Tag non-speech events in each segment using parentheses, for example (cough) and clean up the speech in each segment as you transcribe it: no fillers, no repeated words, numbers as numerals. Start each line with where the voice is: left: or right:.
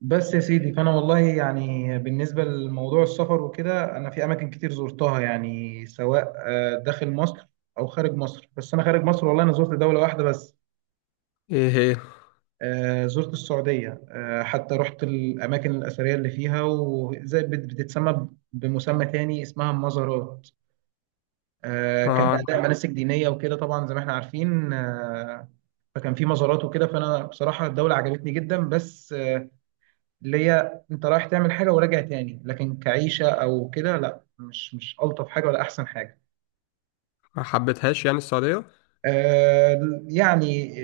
right: بس يا سيدي فانا والله يعني بالنسبه لموضوع السفر وكده انا في اماكن كتير زرتها يعني سواء داخل مصر او خارج مصر. بس انا خارج مصر والله انا زرت دوله واحده بس.
left: ايه هي؟
right: زرت السعوديه، حتى رحت الاماكن الاثريه اللي فيها، وزي بت- بتتسمى ب- بمسمى تاني اسمها المزارات. كان اداء
left: أنا
right: مناسك دينيه وكده، طبعا زي ما احنا عارفين. فكان في مزارات وكده. فانا بصراحه الدوله عجبتني جدا، بس اللي هي انت رايح تعمل حاجه وراجع تاني، لكن كعيشه او كده لا، مش الطف حاجه ولا احسن حاجه.
left: ما حبيتهاش يعني السعودية؟
right: يعني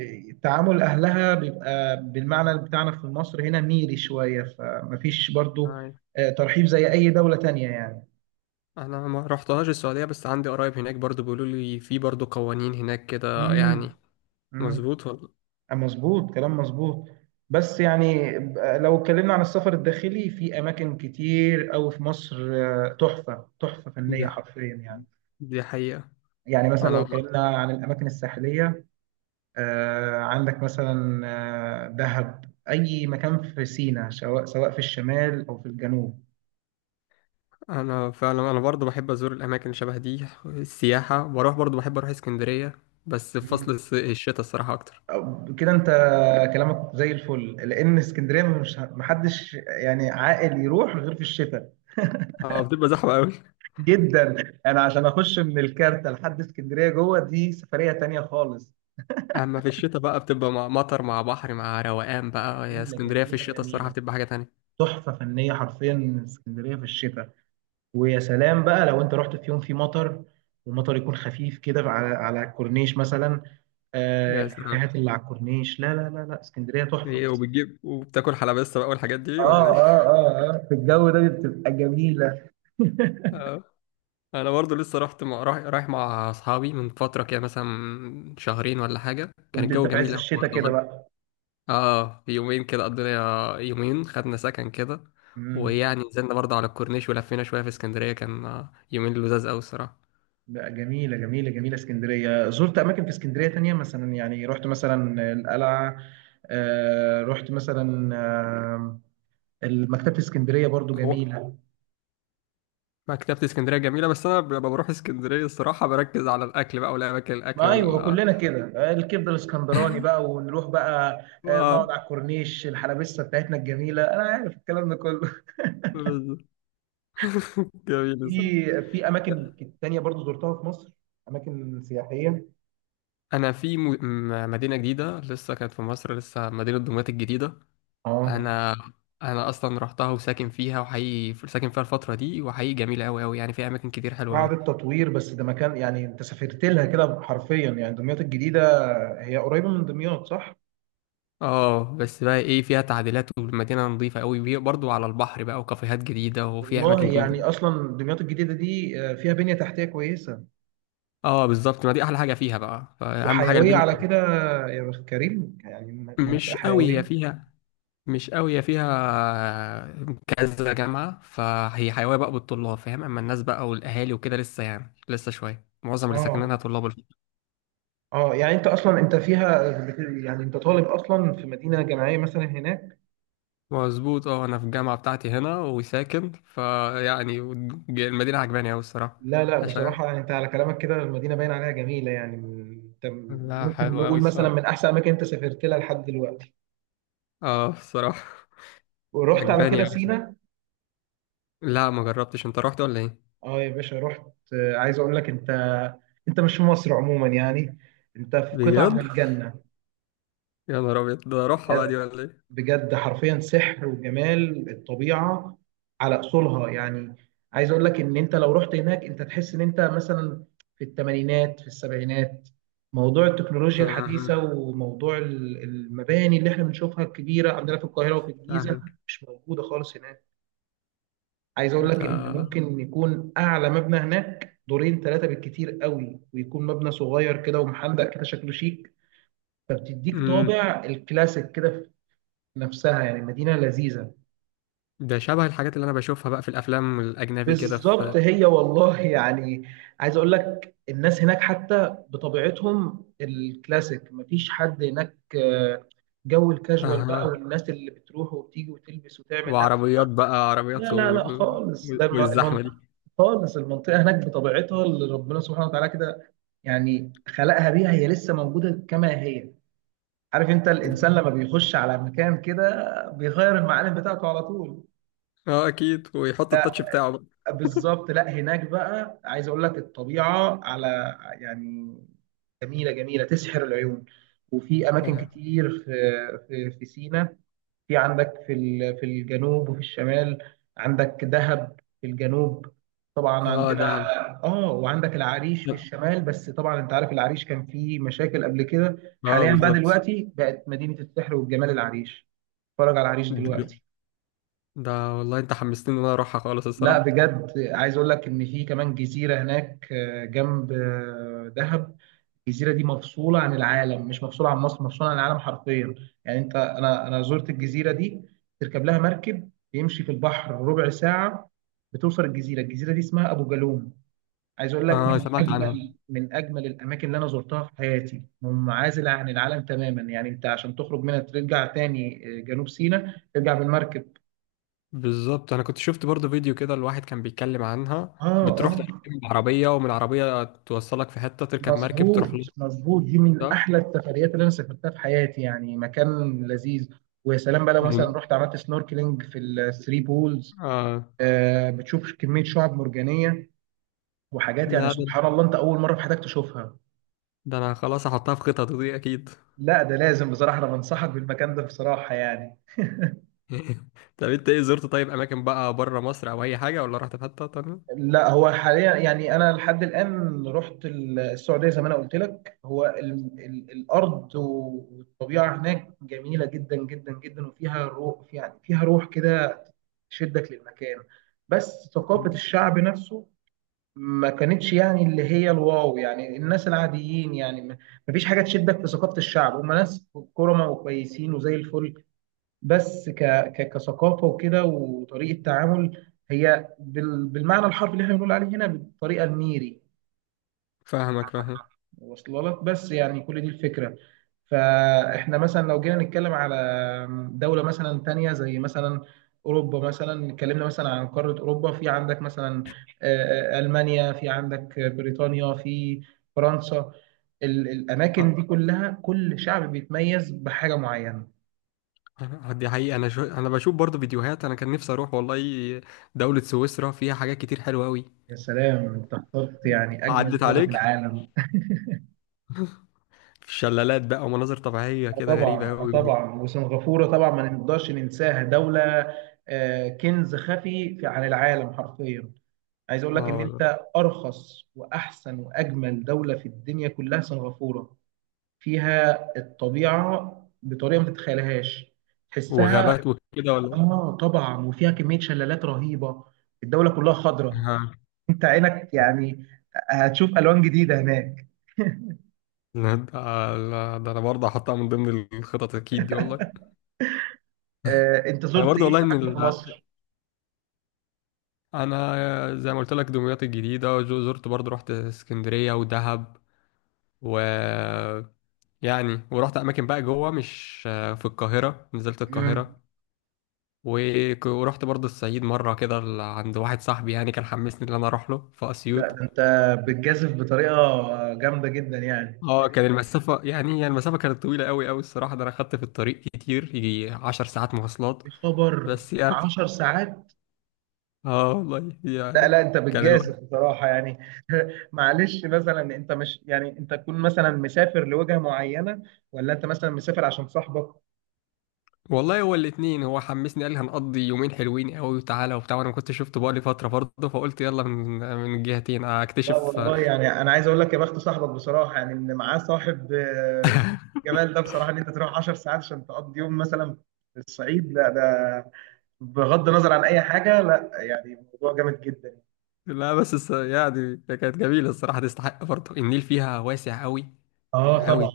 right: تعامل اهلها بيبقى بالمعنى بتاعنا في مصر هنا ميري شويه، فمفيش برضو
left: آه،
right: ترحيب زي اي دوله تانية يعني.
left: انا ما رحتهاش السعودية، بس عندي قرايب هناك برضو بيقولوا لي في برضو قوانين هناك كده
right: امم
left: يعني.
right: امم
left: مظبوط ولا؟
right: مظبوط، كلام مظبوط. بس يعني لو اتكلمنا عن السفر الداخلي، في اماكن كتير قوي في مصر، تحفه
left: دي
right: فنيه حرفيا يعني.
left: دي حقيقة.
right: يعني مثلا لو
left: انا
right: اتكلمنا عن الاماكن الساحليه، عندك مثلا دهب، أي مكان في سيناء، سواء في الشمال أو في الجنوب.
left: انا فعلا برضو بحب ازور الاماكن اللي شبه دي. السياحة بروح برضو بحب اروح اسكندرية، بس في
right: مم.
left: فصل الشتاء الصراحة اكتر.
right: كده أنت كلامك زي الفل، لأن اسكندرية مش، محدش يعني عاقل يروح غير في الشتاء
left: اه، بتبقى زحمة قوي.
right: جدا. أنا عشان أخش من الكارتة لحد اسكندرية جوه، دي سفرية تانية خالص.
left: اما في الشتاء بقى بتبقى مع مطر مع بحر مع روقان بقى، يا
right: جميلة
left: اسكندرية في
right: جميلة
left: الشتاء الصراحة
right: جميلة،
left: بتبقى حاجة تانية.
right: تحفة فنية حرفيا اسكندرية في الشتاء. ويا سلام بقى لو انت رحت في يوم في مطر، ومطر يكون خفيف كده على الكورنيش مثلا. آه
left: يا سلام!
right: الكافيهات اللي على الكورنيش، لا اسكندريه تحفه
left: ايه،
right: بس.
left: وبتجيب وبتاكل حلبسة بقى والحاجات دي ولا
right: اه
left: إيه؟
right: اه في الجو ده بتبقى جميلة. (laughs)
left: اه. انا برضو لسه رحت مع... رايح رايح مع اصحابي من فتره كده، مثلا شهرين ولا حاجه، كان
right: كنت انت
left: الجو
right: في عز
left: جميل قوي
right: الشتاء
left: برضه
right: كده بقى.
left: اه، في يومين كده، قضينا يومين، خدنا سكن كده.
right: امم
left: ويعني نزلنا برضه على الكورنيش، ولفينا شويه في اسكندريه، كان يومين لذاذ قوي الصراحه.
right: لا، جميله جميله جميله اسكندريه. زرت اماكن في اسكندريه تانية مثلا، يعني رحت مثلا القلعه، آه رحت مثلا مكتبه اسكندريه برضو
left: هو
right: جميله.
left: مكتبه اسكندريه جميله، بس انا لما بروح اسكندريه الصراحه بركز على الاكل بقى، والاماكن الاكل
right: ما ايوه،
left: وال...
right: كلنا كده، الكبده الاسكندراني بقى ونروح بقى، نقعد
left: آه،
right: على الكورنيش، الحلبسه بتاعتنا الجميله، انا عارف الكلام ده كله. (laughs)
left: بالظبط. (laughs) جميل
right: في
left: الصراحه.
right: في اماكن تانية برضو زرتها في مصر، اماكن سياحيه.
left: انا في مدينه جديده لسه كانت في مصر، لسه مدينه دمياط الجديده.
right: اه
left: انا انا اصلا رحتها وساكن فيها، وحقيقي ساكن فيها الفتره دي، وحقيقي جميله قوي قوي، يعني فيها اماكن كتير حلوه
right: بعد
left: قوي.
right: التطوير، بس ده مكان يعني انت سافرت لها كده حرفيا يعني. دمياط الجديده هي قريبه من دمياط صح؟
left: اه، بس بقى ايه، فيها تعديلات، والمدينه نظيفه قوي، وهي برضو على البحر بقى، وكافيهات جديده، وفيها
right: والله
left: اماكن.
right: يعني اصلا دمياط الجديده دي فيها بنيه تحتيه كويسه
left: اه بالظبط، ما دي احلى حاجه فيها بقى، فاهم، حاجه
right: وحيويه
left: البنيه
right: على كده.
left: بتاعتها.
right: يا بخت كريم يعني، منطقه
left: مش قوي هي
right: حيويه.
left: فيها مش قوي هي فيها كذا جامعه، فهي حيويه بقى بالطلاب، فاهم. اما الناس بقى والاهالي وكده لسه يعني لسه شويه، معظم اللي ساكنينها
right: اه
left: طلاب.
right: اه يعني انت اصلا انت فيها يعني انت طالب اصلا في مدينه جامعيه مثلا هناك.
left: مظبوط. اه، انا في الجامعه بتاعتي هنا وساكن فيعني، المدينه عجباني اوي الصراحه.
right: لا لا
left: عشان
right: بصراحه يعني انت على كلامك كده المدينه باين عليها جميله، يعني انت
left: لا،
right: ممكن
left: حلو اوي
right: نقول مثلا
left: الصراحه.
right: من احسن اماكن انت سافرت لها لحد دلوقتي
left: اه الصراحه
right: ورحت على
left: عجباني
right: كده
left: اوي.
right: سينا.
left: لا ما جربتش، انت رحت ولا ايه؟
right: اه يا باشا رحت. عايز اقول لك انت، انت مش في مصر عموما يعني، انت في قطعه من
left: بجد؟
right: الجنه.
left: يا نهار ابيض، ده اروحها بقى
right: بجد،
left: دي ولا ايه؟
right: بجد حرفيا سحر وجمال الطبيعة على أصولها يعني. عايز أقول لك إن أنت لو رحت هناك، أنت تحس إن أنت مثلا في الثمانينات في السبعينات. موضوع التكنولوجيا
left: آه،
right: الحديثة وموضوع المباني اللي احنا بنشوفها الكبيرة عندنا في القاهرة وفي الجيزة
left: فاهمك.
right: مش موجودة خالص هناك. عايز أقول لك
left: ده
right: إن ممكن يكون أعلى مبنى هناك دورين ثلاثة بالكتير قوي، ويكون مبنى صغير كده ومحندق كده، شكله شيك، فبتديك
left: امم
right: طابع الكلاسيك كده في نفسها. يعني مدينة لذيذة.
left: ده شبه الحاجات اللي انا بشوفها بقى في الافلام الاجنبي كده، في.
right: بالظبط، هي والله يعني. عايز اقول لك الناس هناك حتى بطبيعتهم الكلاسيك، مفيش حد هناك جو الكاجوال بقى،
left: اها.
right: والناس اللي بتروح وبتيجي وتلبس وتعمل، لا
left: وعربيات بقى
right: لا
left: عربيات
right: لا لا خالص. ده
left: والزحمه
right: المنطقة
left: دي.
right: خالص، المنطقة هناك بطبيعتها اللي ربنا سبحانه وتعالى كده يعني خلقها بيها، هي لسه موجودة كما هي. عارف انت الانسان لما بيخش على مكان كده بيغير المعالم بتاعته على طول.
left: اه اكيد، ويحط التاتش بتاعه بقى.
right: بالظبط، لا هناك بقى عايز اقول لك الطبيعه على، يعني جميله جميله، تسحر العيون. وفي اماكن
left: اه.
right: كتير في في سيناء، في عندك في في الجنوب وفي الشمال. عندك دهب في الجنوب طبعا
left: آه،
right: عندنا،
left: ده
right: اه وعندك العريش في
left: لا.
right: الشمال. بس طبعا انت عارف العريش كان فيه مشاكل قبل كده،
left: اه
right: حاليا بقى
left: بالظبط.
right: دلوقتي بقت مدينه السحر والجمال العريش. اتفرج على العريش
left: دي-
right: دلوقتي.
left: ده والله انت حمستني ان انا اروحها خالص
right: لا
left: الصراحه.
right: بجد عايز اقول لك ان في كمان جزيره هناك، جنب دهب. الجزيره دي مفصوله عن العالم، مش مفصوله عن مصر، مفصوله عن العالم حرفيا. يعني انت، انا زرت الجزيره دي، تركب لها مركب يمشي في البحر ربع ساعه بتوصل الجزيره. الجزيره دي اسمها ابو جالوم. عايز اقول لك
left: اه
right: من
left: سمعت عنها.
right: اجمل، من اجمل الاماكن اللي انا زرتها في حياتي، منعزله عن العالم تماما. يعني انت عشان تخرج منها ترجع تاني جنوب سيناء ترجع بالمركب.
left: بالظبط، انا كنت شفت برضو فيديو كده، الواحد كان بيتكلم عنها،
right: اه
left: بتروح
right: اه.
left: تركب العربيه، ومن العربيه توصلك في حته، تركب مركب
right: مظبوط
left: تروح لها.
right: مظبوط دي من
left: ده
right: احلى السفريات اللي انا سافرتها في حياتي، يعني مكان لذيذ. ويا سلام بقى لو
left: من...
right: مثلا رحت عملت سنوركلينج في الثري بولز،
left: آه.
right: آه بتشوف كميه شعاب مرجانيه وحاجات، يعني
left: لا،
right: سبحان
left: ده
right: الله، انت اول مره في حياتك تشوفها.
left: ده انا خلاص هحطها في خططي دي اكيد.
right: لا ده لازم، بصراحه انا بنصحك بالمكان ده بصراحه يعني.
left: (laughs) طب انت، ايه، زرت طيب اماكن بقى بره مصر او اي حاجه، ولا رحت في حته تانية؟
right: لا هو حاليا يعني انا لحد الان رحت السعوديه زي ما انا قلت لك، هو ال الارض والطبيعه هناك جميله جدا جدا جدا، وفيها روح، يعني فيها روح كده تشدك للمكان. بس ثقافه الشعب نفسه ما كانتش، يعني اللي هي الواو، يعني الناس العاديين يعني، ما فيش حاجه تشدك في ثقافه الشعب. هم ناس كرمة وكويسين وزي الفل، بس كثقافه وكده وطريقه تعامل، هي بالمعنى الحرفي اللي احنا بنقول عليه هنا بالطريقه الميري.
left: فاهمك، فاهم.
right: واصله لك؟ بس يعني كل دي الفكره. فاحنا مثلا لو جينا نتكلم على دوله مثلا تانية، زي مثلا اوروبا، مثلا اتكلمنا مثلا عن قاره اوروبا، في عندك مثلا المانيا، في عندك بريطانيا، في فرنسا. الاماكن دي كلها كل شعب بيتميز بحاجه معينه.
left: دي حقيقة. أنا أنا بشوف برضو فيديوهات، أنا كان نفسي أروح والله دولة سويسرا، فيها حاجات كتير حلوة أوي.
right: يا سلام، انت اخترت يعني اجمل
left: عدت
right: دوله في
left: عليك.
right: العالم.
left: في شلالات بقى ومناظر طبيعية
right: آه
left: كده
right: طبعا،
left: غريبة
right: آه
left: أوي.
right: طبعا. وسنغافورة طبعا ما نقدرش ننساها، دولة كنز خفي في عن العالم حرفيا. عايز اقول لك
left: اه
right: ان
left: والله.
right: انت ارخص واحسن واجمل دولة في الدنيا كلها سنغافورة. فيها الطبيعة بطريقة ما تتخيلهاش، تحسها.
left: وغابات وكده ولا؟
right: اه طبعا، وفيها كمية شلالات رهيبة. الدولة كلها خضراء.
left: ها.
right: انت عينك يعني هتشوف الوان جديدة هناك.
left: لا ده لا، ده أنا برضه هحطها من ضمن الخطط أكيد دي والله.
right: انت
left: أنا
right: زرت
left: برضه
right: ايه
left: والله إن
right: اماكن في مصر؟
left: أنا زي ما قلت لك دمياط الجديدة، زرت برضه، رحت اسكندرية ودهب، و... يعني ورحت أماكن بقى جوه، مش في القاهرة، نزلت
right: مم.
left: القاهرة. ورحت برضه الصعيد مرة كده عند واحد صاحبي، يعني كان حمسني إن أنا أروح له في أسيوط.
right: لا ده انت بتجازف بطريقه جامده جدا يعني.
left: اه، كان المسافة يعني المسافة كانت طويلة أوي أوي الصراحة، ده أنا خدت في الطريق كتير، يجي 10 ساعات مواصلات.
right: يا خبر،
left: بس يعني.
right: 10 ساعات؟
left: (laughs) اه والله
right: لا
left: يعني.
right: لا انت
left: كان
right: بتجازف
left: الوقت...
right: بصراحه يعني. (laughs) معلش، مثلا انت مش، يعني انت تكون مثلا مسافر لوجهه معينه، ولا انت مثلا مسافر عشان صاحبك؟
left: والله هو الاتنين، هو حمسني قال لي هنقضي يومين حلوين أوي وتعالى وبتاع، وأنا ما كنتش شفته بقالي فترة برضه، فقلت يلا، من الجهتين
right: لا
left: أكتشف. (laughs)
right: والله، يعني انا عايز اقول لك يا بخت صاحبك بصراحه يعني، ان معاه صاحب جمال ده بصراحه، ان انت تروح 10 ساعات عشان تقضي يوم مثلا في الصعيد، لا ده بغض النظر عن اي حاجه، لا يعني موضوع جامد جدا.
left: لا، بس يعني كانت جميلة الصراحة، تستحق برضه، النيل فيها واسع أوي
right: اه طبعا،
left: أوي.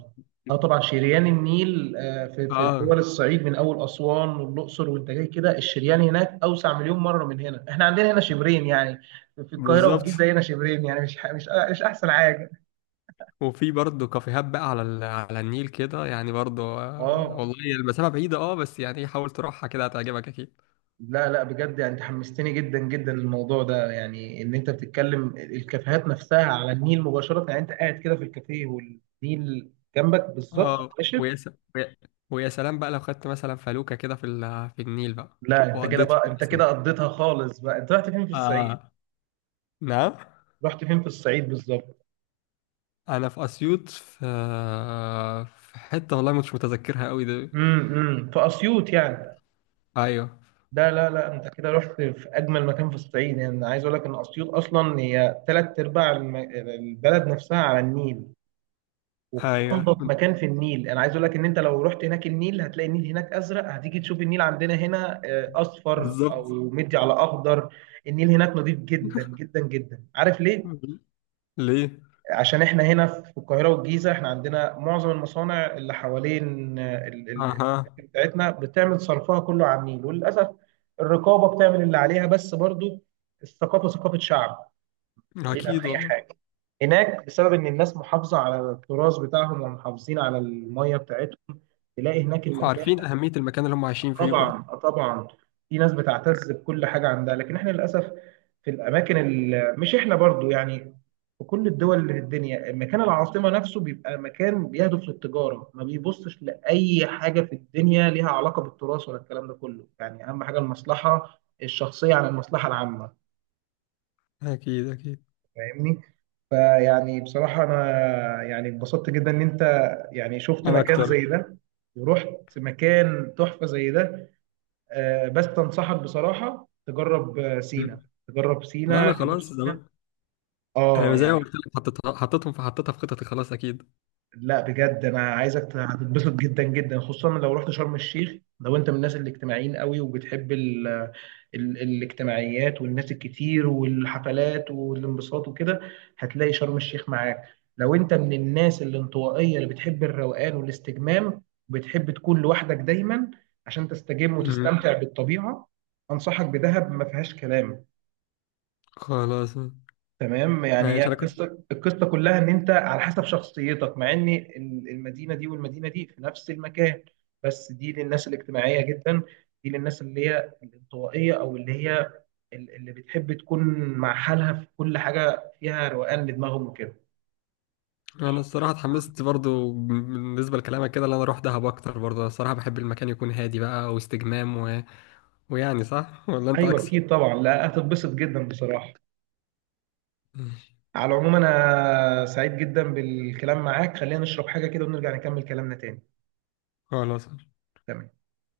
right: اه طبعا. شريان النيل في في
left: اه
right: دول الصعيد من اول اسوان والاقصر وانت جاي كده، الشريان هناك اوسع مليون مره من هنا. احنا عندنا هنا شبرين يعني، في القاهره
left: بالظبط.
right: والجيزه هنا شبرين يعني، مش احسن حاجه.
left: وفي برضه كافيهات بقى على على النيل كده، يعني برضه،
right: اه.
left: والله هي المسافة بعيدة، اه، بس يعني إيه، حاول تروحها كده هتعجبك اكيد.
right: لا لا بجد يعني انت حمستني جدا جدا للموضوع ده، يعني ان انت بتتكلم الكافيهات نفسها على النيل مباشره، يعني انت قاعد كده في الكافيه والنيل جنبك بالظبط
left: اه.
right: مباشر.
left: ويا س... ويا ويا سلام بقى، لو خدت مثلا فلوكة كده في في النيل بقى،
right: لا انت كده
left: وقضيت
right: بقى،
left: يوم
right: انت
left: مثلا.
right: كده قضيتها خالص بقى. انت رحت فين في الصعيد؟
left: آه. نعم.
right: رحت فين في الصعيد بالظبط؟
left: انا في اسيوط، في حتة والله مش متذكرها قوي ده.
right: في اسيوط يعني.
left: ايوه.
right: ده لا لا، انت كده رحت في اجمل مكان في الصعيد يعني. أنا عايز اقول لك ان اسيوط اصلا هي ثلاث ارباع البلد نفسها على النيل، وفي
left: ايوه
right: انضف مكان في النيل. انا عايز اقول لك ان انت لو رحت هناك النيل، هتلاقي النيل هناك ازرق. هتيجي تشوف النيل عندنا هنا اصفر او
left: بالظبط.
right: مدي على اخضر. النيل هناك نظيف جدا جدا جدا. عارف ليه؟
left: ليه؟
right: عشان احنا هنا في القاهرة والجيزة، احنا عندنا معظم المصانع اللي حوالين
left: اها.
right: الأكل بتاعتنا بتعمل صرفها كله عميل. وللأسف الرقابة بتعمل اللي عليها، بس برضو الثقافة، ثقافة شعب بعيد عن
left: اكيد
right: أي
left: والله.
right: حاجة. هناك بسبب إن الناس محافظة على التراث بتاعهم، ومحافظين على المية بتاعتهم، تلاقي هناك المكان.
left: عارفين اهمية المكان اللي هم عايشين فيه برضه.
right: طبعا، آه طبعا. في ناس بتعتز بكل حاجه عندها، لكن احنا للاسف في الاماكن مش احنا برضو يعني، في كل الدول اللي في الدنيا مكان العاصمه نفسه بيبقى مكان بيهدف للتجاره، ما بيبصش لاي حاجه في الدنيا ليها علاقه بالتراث ولا الكلام ده كله، يعني اهم حاجه المصلحه الشخصيه عن المصلحه العامه.
left: اكيد اكيد.
right: فاهمني؟ فيعني بصراحه انا يعني اتبسطت جدا ان انت يعني شفت
left: انا
right: مكان زي
left: اكتر.
right: ده، ورحت مكان تحفه زي ده. بس انصحك بصراحه تجرب سينا،
left: مم.
right: تجرب
left: لا،
right: سينا،
left: انا
right: جنوب
left: خلاص
right: سينا.
left: زمان.
right: اه
left: انا زي ما
right: يعني
left: قلت لك، حطيتها في خطتي خلاص اكيد.
right: لا بجد، انا عايزك هتتبسط جدا جدا، خصوصا لو رحت شرم الشيخ. لو انت من الناس الاجتماعيين قوي وبتحب ال الاجتماعيات والناس الكتير والحفلات والانبساط وكده، هتلاقي شرم الشيخ معاك. لو انت من الناس الانطوائيه اللي بتحب الروقان والاستجمام، وبتحب تكون لوحدك دايما عشان تستجم
left: مم.
right: وتستمتع بالطبيعه، انصحك بدهب، ما فيهاش كلام.
left: خلاص.
right: تمام، يعني هي
left: ماشي. انا كنت...
right: القصه، القصه كلها ان انت على حسب شخصيتك، مع ان المدينه دي والمدينه دي في نفس المكان، بس دي للناس الاجتماعيه جدا، دي للناس اللي هي الانطوائيه، او اللي هي اللي بتحب تكون مع حالها في كل حاجه، فيها روقان لدماغهم وكده.
left: انا الصراحه اتحمست برضو بالنسبه لكلامك كده، اللي انا اروح دهب اكتر برضو، أنا الصراحه بحب المكان يكون هادي بقى، واستجمام و... ويعني صح ولا انت
right: ايوه
left: عكسي؟
right: اكيد طبعا، لا هتتبسط جدا بصراحه.
left: مم.
right: على العموم انا سعيد جدا بالكلام معاك، خلينا نشرب حاجه كده ونرجع نكمل كلامنا تاني.
left: خلاص.
right: تمام.